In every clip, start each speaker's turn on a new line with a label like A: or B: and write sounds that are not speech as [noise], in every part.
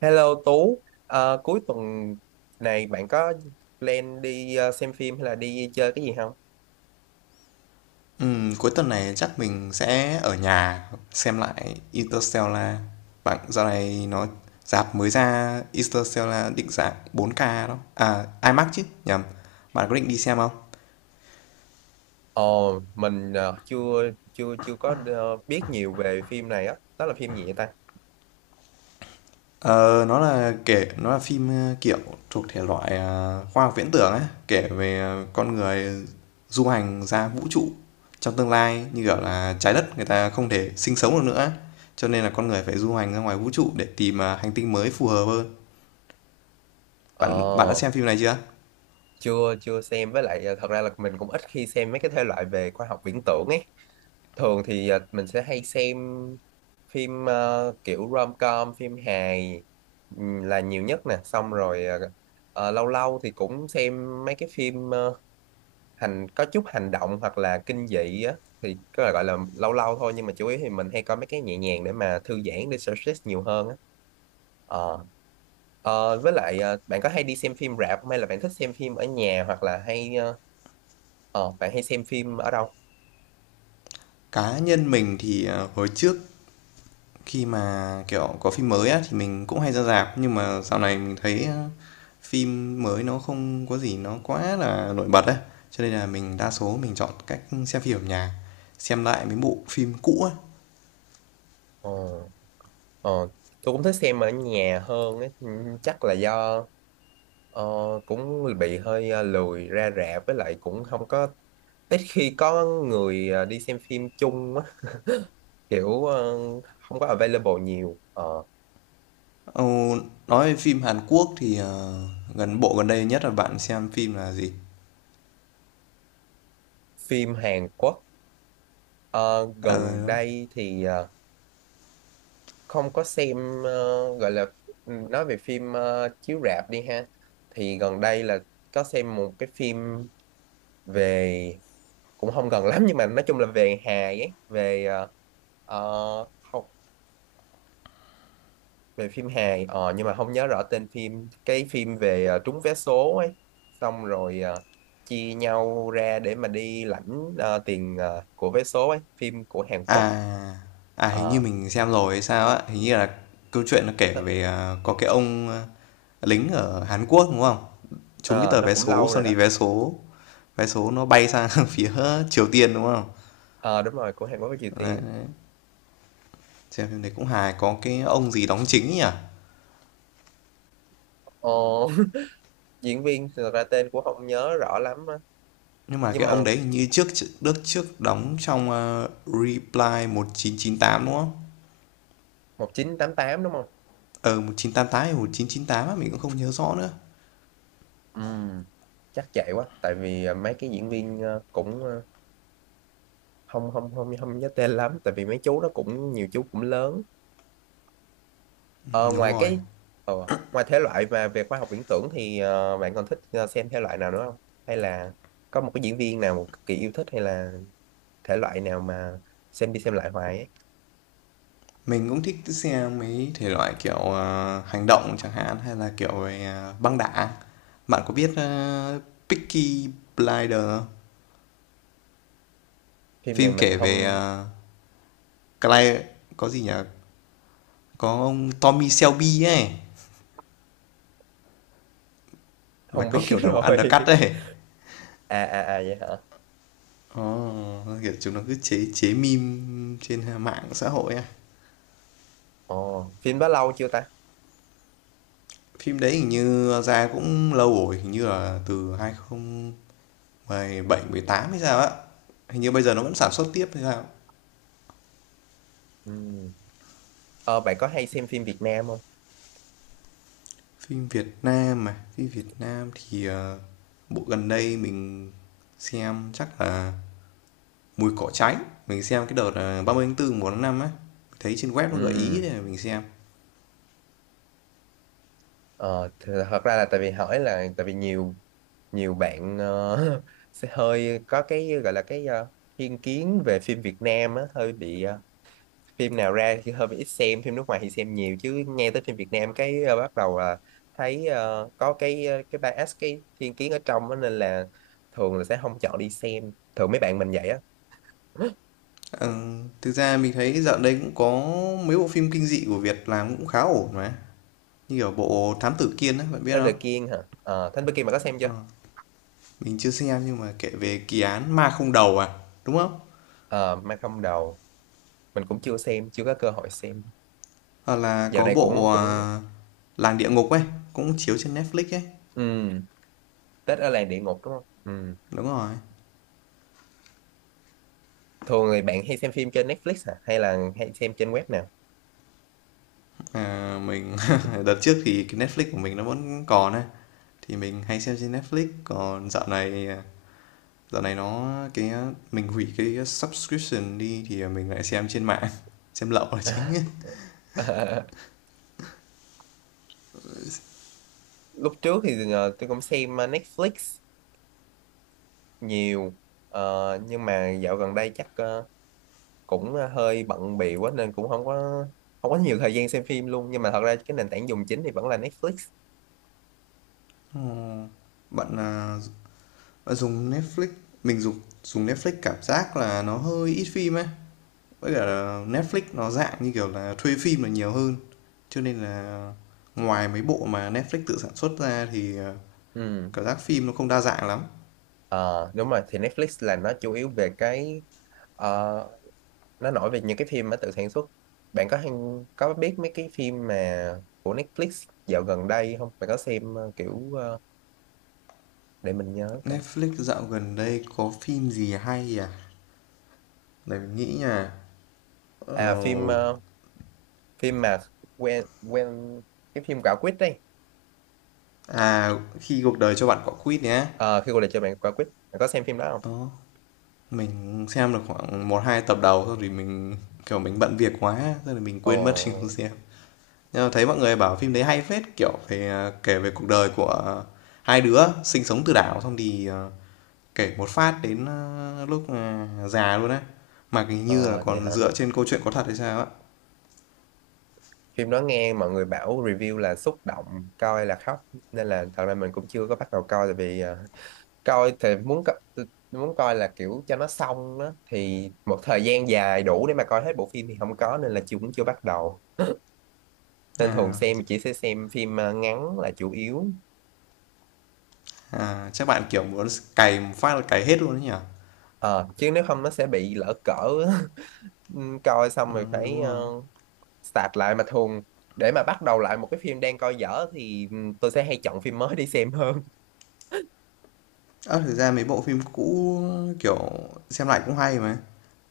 A: Hello Tú, cuối tuần này bạn có plan đi xem phim hay là đi chơi cái gì không?
B: Cuối tuần này chắc mình sẽ ở nhà xem lại Interstellar. Bạn dạo này nó rạp mới ra Interstellar định dạng 4K đó. À IMAX chứ, nhầm. Bạn có định đi xem không?
A: Ồ, mình chưa chưa chưa có biết nhiều về phim này á, đó là phim gì vậy ta?
B: Ờ, nó là phim kiểu thuộc thể loại khoa học viễn tưởng ấy, kể về con người du hành ra vũ trụ trong tương lai như kiểu là trái đất người ta không thể sinh sống được nữa ấy. Cho nên là con người phải du hành ra ngoài vũ trụ để tìm hành tinh mới phù hợp hơn. Bạn bạn đã
A: Ồ,
B: xem phim này chưa?
A: chưa chưa xem với lại thật ra là mình cũng ít khi xem mấy cái thể loại về khoa học viễn tưởng ấy. Thường thì mình sẽ hay xem phim kiểu rom-com, phim hài là nhiều nhất nè, xong rồi lâu lâu thì cũng xem mấy cái phim có chút hành động hoặc là kinh dị á, thì có thể gọi là lâu lâu thôi, nhưng mà chủ yếu thì mình hay coi mấy cái nhẹ nhàng để mà thư giãn, để stress nhiều hơn á. Ờ. Với lại bạn có hay đi xem phim rạp không, hay là bạn thích xem phim ở nhà, hoặc là hay bạn hay xem phim ở đâu?
B: Cá nhân mình thì, hồi trước khi mà, kiểu, có phim mới á thì mình cũng hay ra rạp, nhưng mà dạo này mình thấy, phim mới nó không có gì nó quá là nổi bật ấy, cho nên là mình đa số mình chọn cách xem phim ở nhà, xem lại mấy bộ phim cũ á.
A: Ờ, ờ, tôi cũng thích xem ở nhà hơn ấy. Ừ, chắc là do ờ, cũng bị hơi lười ra rạp, với lại cũng không có, ít khi có người đi xem phim chung á, kiểu không có available nhiều. Ờ,
B: Ờ, nói về phim Hàn Quốc thì, bộ gần đây nhất là bạn xem phim là gì?
A: phim Hàn Quốc ờ, gần
B: Ờ.
A: đây thì không có xem, gọi là ừ, nói về phim chiếu rạp đi ha, thì gần đây là có xem một cái phim về, cũng không gần lắm, nhưng mà nói chung là về hài ấy, về học, về phim Hàn nhưng mà không nhớ rõ tên phim, cái phim về trúng vé số ấy, xong rồi chia nhau ra để mà đi lãnh tiền của vé số ấy, phim của Hàn Quốc.
B: À, hình như
A: ờ
B: mình xem rồi hay sao á, hình như là câu chuyện nó kể
A: ờ,
B: về, à, có cái ông, a, lính ở Hàn Quốc, đúng không? Trúng cái
A: ờ,
B: tờ
A: nó
B: vé
A: cũng
B: số
A: lâu rồi
B: xong
A: đó.
B: thì vé số nó bay sang [laughs] phía Triều Tiên, đúng không?
A: Ờ Đúng rồi, của Hàn Quốc với Triều
B: Đấy,
A: Tiên.
B: đấy, xem phim đấy cũng hài, có cái ông gì đóng chính nhỉ?
A: ờ, [laughs] Diễn viên thì thật ra tên cũng không nhớ rõ lắm á.
B: Nhưng mà
A: Nhưng
B: cái
A: mà
B: ông đấy hình như trước đóng trong, a, Reply 1998 đúng không?
A: 1988 đúng không.
B: Ờ, 1988 hay 1998 á, mình cũng không nhớ rõ nữa.
A: Ừ, chắc vậy quá, tại vì mấy cái diễn viên cũng không không không không nhớ tên lắm, tại vì mấy chú đó cũng nhiều, chú cũng lớn. Ờ,
B: Đúng
A: ngoài
B: rồi.
A: cái ờ, ngoài thể loại mà về khoa học viễn tưởng thì bạn còn thích xem thể loại nào nữa không? Hay là có một cái diễn viên nào một cực kỳ yêu thích, hay là thể loại nào mà xem đi xem lại hoài ấy?
B: Mình cũng thích xe mấy thể loại kiểu, hành động chẳng hạn hay là kiểu về, à, băng đảng. Bạn có biết, ơ, Peaky Blinders không?
A: Phim này
B: Phim
A: mình
B: kể về,
A: không
B: Cly có gì nhỉ? Có ông Tommy Shelby ấy, mà
A: không
B: có
A: biết
B: kiểu
A: [laughs]
B: đầu
A: rồi.
B: undercut ấy.
A: À à à vậy hả?
B: Ồ, kiểu chúng nó cứ chế chế meme trên mạng xã hội á.
A: Ồ, phim đó lâu chưa ta?
B: Phim đấy hình như ra cũng lâu rồi, hình như là từ 2017 18 hay sao á. Hình như bây giờ nó vẫn sản xuất tiếp hay sao.
A: Ừ. Ờ, bạn có hay xem phim Việt Nam không?
B: Phim Việt Nam thì, bộ gần đây mình xem chắc là "Mùi cỏ cháy", mình xem cái đợt, 30/4 1 năm á, thấy trên web nó gợi ý
A: Ừ.
B: để mình xem.
A: Ờ, thật ra là, tại vì nhiều nhiều bạn [laughs] sẽ hơi có cái gọi là thiên kiến về phim Việt Nam á, hơi bị phim nào ra thì hơi ít xem, phim nước ngoài thì xem nhiều, chứ nghe tới phim Việt Nam cái bắt đầu là thấy có cái bias, cái thiên kiến ở trong đó, nên là thường là sẽ không chọn đi xem, thường mấy bạn mình vậy á. [gasps]
B: Ờ, Thực ra mình thấy dạo đây cũng có mấy bộ phim kinh dị của Việt làm cũng khá ổn mà, như ở bộ "Thám Tử Kiên" á, bạn biết
A: Thám Tử
B: không?
A: Kiên hả? Thám Tử Kiên mà có xem chưa.
B: Ờ, mình chưa xem nhưng mà kể về kỳ án ma không đầu à, đúng không?
A: Ờ, Ma Không Đầu mình cũng chưa xem, chưa có cơ hội xem,
B: Hoặc là
A: dạo
B: có
A: này cũng
B: bộ,
A: cũng
B: à, "Làng địa ngục" ấy, cũng chiếu trên Netflix ấy.
A: ừ, Tết ở làng địa ngục đúng không. Ừ.
B: Đúng rồi.
A: Thường thì bạn hay xem phim trên Netflix à, hay là hay xem trên web nào?
B: Ờ, mình [laughs] đợt trước thì cái Netflix của mình nó vẫn còn ấy, thì mình hay xem trên Netflix, còn dạo này, à, dạo này nó cái mình hủy cái subscription đi thì mình lại xem trên mạng, [laughs] xem lậu là chính ấy.
A: [laughs] Lúc trước thì tôi cũng xem Netflix nhiều. Nhưng mà dạo gần đây chắc cũng hơi bận bịu quá nên cũng không có nhiều thời gian xem phim luôn, nhưng mà thật ra cái nền tảng dùng chính thì vẫn là Netflix.
B: Ờ, bạn, à, bạn dùng Netflix mình dùng dùng Netflix cảm giác là nó hơi ít phim ấy, với cả là Netflix nó dạng như kiểu là thuê phim là nhiều hơn, cho nên là ngoài mấy bộ mà Netflix tự sản xuất ra thì, à,
A: Ừ.
B: cảm giác phim nó không đa dạng lắm.
A: Ờ, đúng rồi, thì Netflix là nó chủ yếu về cái ờ, nó nổi về những cái phim mà tự sản xuất. Bạn có biết mấy cái phim mà của Netflix dạo gần đây không? Bạn có xem kiểu để mình nhớ coi.
B: Netflix dạo gần đây có phim gì hay à? Để mình nghĩ nha.
A: À
B: Ờ,
A: phim phim mà quen quen, cái phim Quả Quýt đây.
B: à, Khi cuộc đời cho bạn quả quýt nhé.
A: Ờ, khi cuộc đời cho bạn Quả Quýt, bạn có xem phim đó không?
B: Đó, mình xem được khoảng một hai tập đầu thôi thì mình kiểu mình bận việc quá, thế là mình
A: Ồ,
B: quên mất [laughs] mình không xem. Nhưng mà thấy mọi người bảo phim đấy hay phết, kiểu về à, kể về cuộc đời của hai đứa sinh sống từ đảo xong thì à, kể một phát đến à, lúc à, già luôn á. Mà hình như là
A: ờ, vậy
B: còn
A: hả?
B: dựa trên câu chuyện có thật hay sao á.
A: Phim đó nghe mọi người bảo review là xúc động, coi là khóc, nên là thật ra mình cũng chưa có bắt đầu coi, tại vì coi thì muốn, muốn coi là kiểu cho nó xong đó, thì một thời gian dài đủ để mà coi hết bộ phim thì không có, nên là chưa, cũng chưa bắt đầu. Nên thường
B: À,
A: xem chỉ sẽ xem phim ngắn là chủ yếu.
B: À, chắc bạn kiểu muốn cày một phát là cày hết luôn đấy nhỉ?
A: Ờ, chứ nếu không nó sẽ bị lỡ cỡ. [laughs] Ừ, coi xong rồi
B: Ờ, đúng
A: phải
B: rồi.
A: start lại, mà thường để mà bắt đầu lại một cái phim đang coi dở thì ừ, tôi sẽ hay chọn phim mới đi xem hơn.
B: Ơ, thực ra mấy bộ phim cũ, kiểu, xem lại cũng hay mà.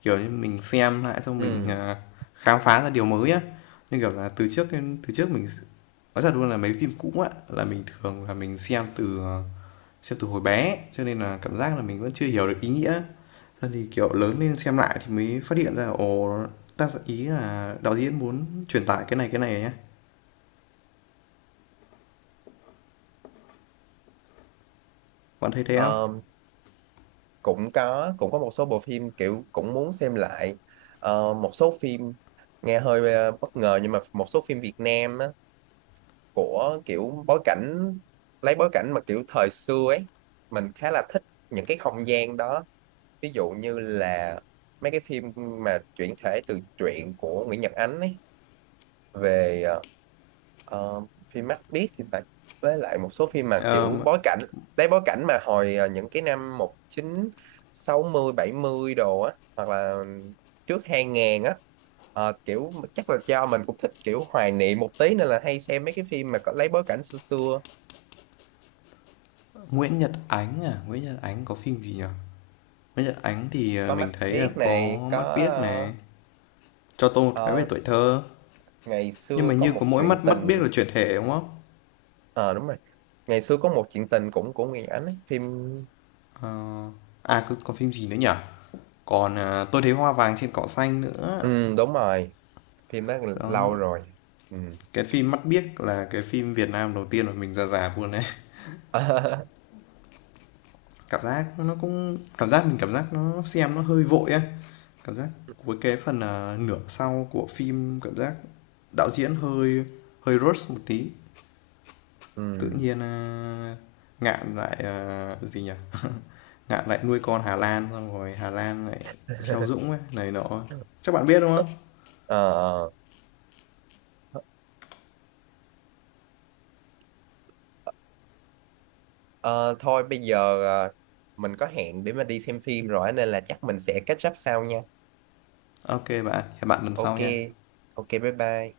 B: Kiểu như mình xem lại xong mình,
A: Ừ.
B: à, khám phá ra điều mới á. Như kiểu là từ trước mình nói thật luôn là mấy phim cũ á, là mình thường là mình xem từ hồi bé, cho nên là cảm giác là mình vẫn chưa hiểu được ý nghĩa. Sau thì, kiểu, lớn lên xem lại thì mới phát hiện ra, ồ, tác giả ý là đạo diễn muốn truyền tải cái này á. Bạn thấy thế không?
A: Ờ, cũng có một số bộ phim kiểu cũng muốn xem lại. Một số phim nghe hơi bất ngờ, nhưng mà một số phim Việt Nam á, của kiểu bối cảnh lấy bối cảnh mà kiểu thời xưa ấy, mình khá là thích những cái không gian đó, ví dụ như là mấy cái phim mà chuyển thể từ truyện của Nguyễn Nhật Ánh ấy, về Ờ, phim Mắt Biết thì phải, với lại một số phim mà kiểu bối cảnh lấy bối cảnh mà hồi những cái năm một chín sáu mươi bảy mươi đồ á, hoặc là trước 2000 á. Kiểu chắc là do mình cũng thích kiểu hoài niệm một tí, nên là hay xem mấy cái phim mà có lấy bối cảnh xưa xưa.
B: Nguyễn Nhật Ánh à? Nguyễn Nhật Ánh có phim gì nhỉ? Nguyễn Nhật Ánh thì
A: Có
B: mình
A: Mắt
B: thấy là
A: Biết
B: có
A: này, có
B: Mắt Biếc này, Cho tôi một vé
A: ờ,
B: về tuổi
A: ờ,
B: thơ.
A: ngày
B: Nhưng
A: xưa
B: mà
A: có
B: như có
A: một
B: mỗi
A: chuyện
B: Mắt Mắt Biếc
A: tình.
B: là chuyển thể đúng không?
A: Ờ Đúng rồi, ngày xưa có một chuyện tình cũng của Nguyễn Ánh ấy. Phim.
B: À cứ còn phim gì nữa nhỉ? Còn à, Tôi thấy hoa vàng trên cỏ xanh nữa.
A: Ừ, đúng rồi, phim đó lâu
B: Đó.
A: rồi. Ừ.
B: Cái phim Mắt Biếc là cái phim Việt Nam đầu tiên mà mình ra già luôn đấy.
A: [laughs]
B: Cảm giác nó xem nó hơi vội á. Cảm giác với cái phần à, nửa sau của phim cảm giác đạo diễn hơi hơi rush một tí. Tự
A: Ừ.
B: nhiên, a, Ngạn lại, ờ, gì nhỉ, Ngạn lại nuôi con Hà Lan, xong rồi Hà Lan lại theo
A: [laughs]
B: Dũng ấy, này nọ.
A: Ờ
B: Chắc bạn biết, đúng không?
A: ờ. Ờ, thôi bây giờ mình có hẹn để mà đi xem phim rồi á, nên là chắc mình sẽ catch up sau nha.
B: OK bạn, hẹn bạn lần
A: Ok
B: sau nha.
A: ok bye bye.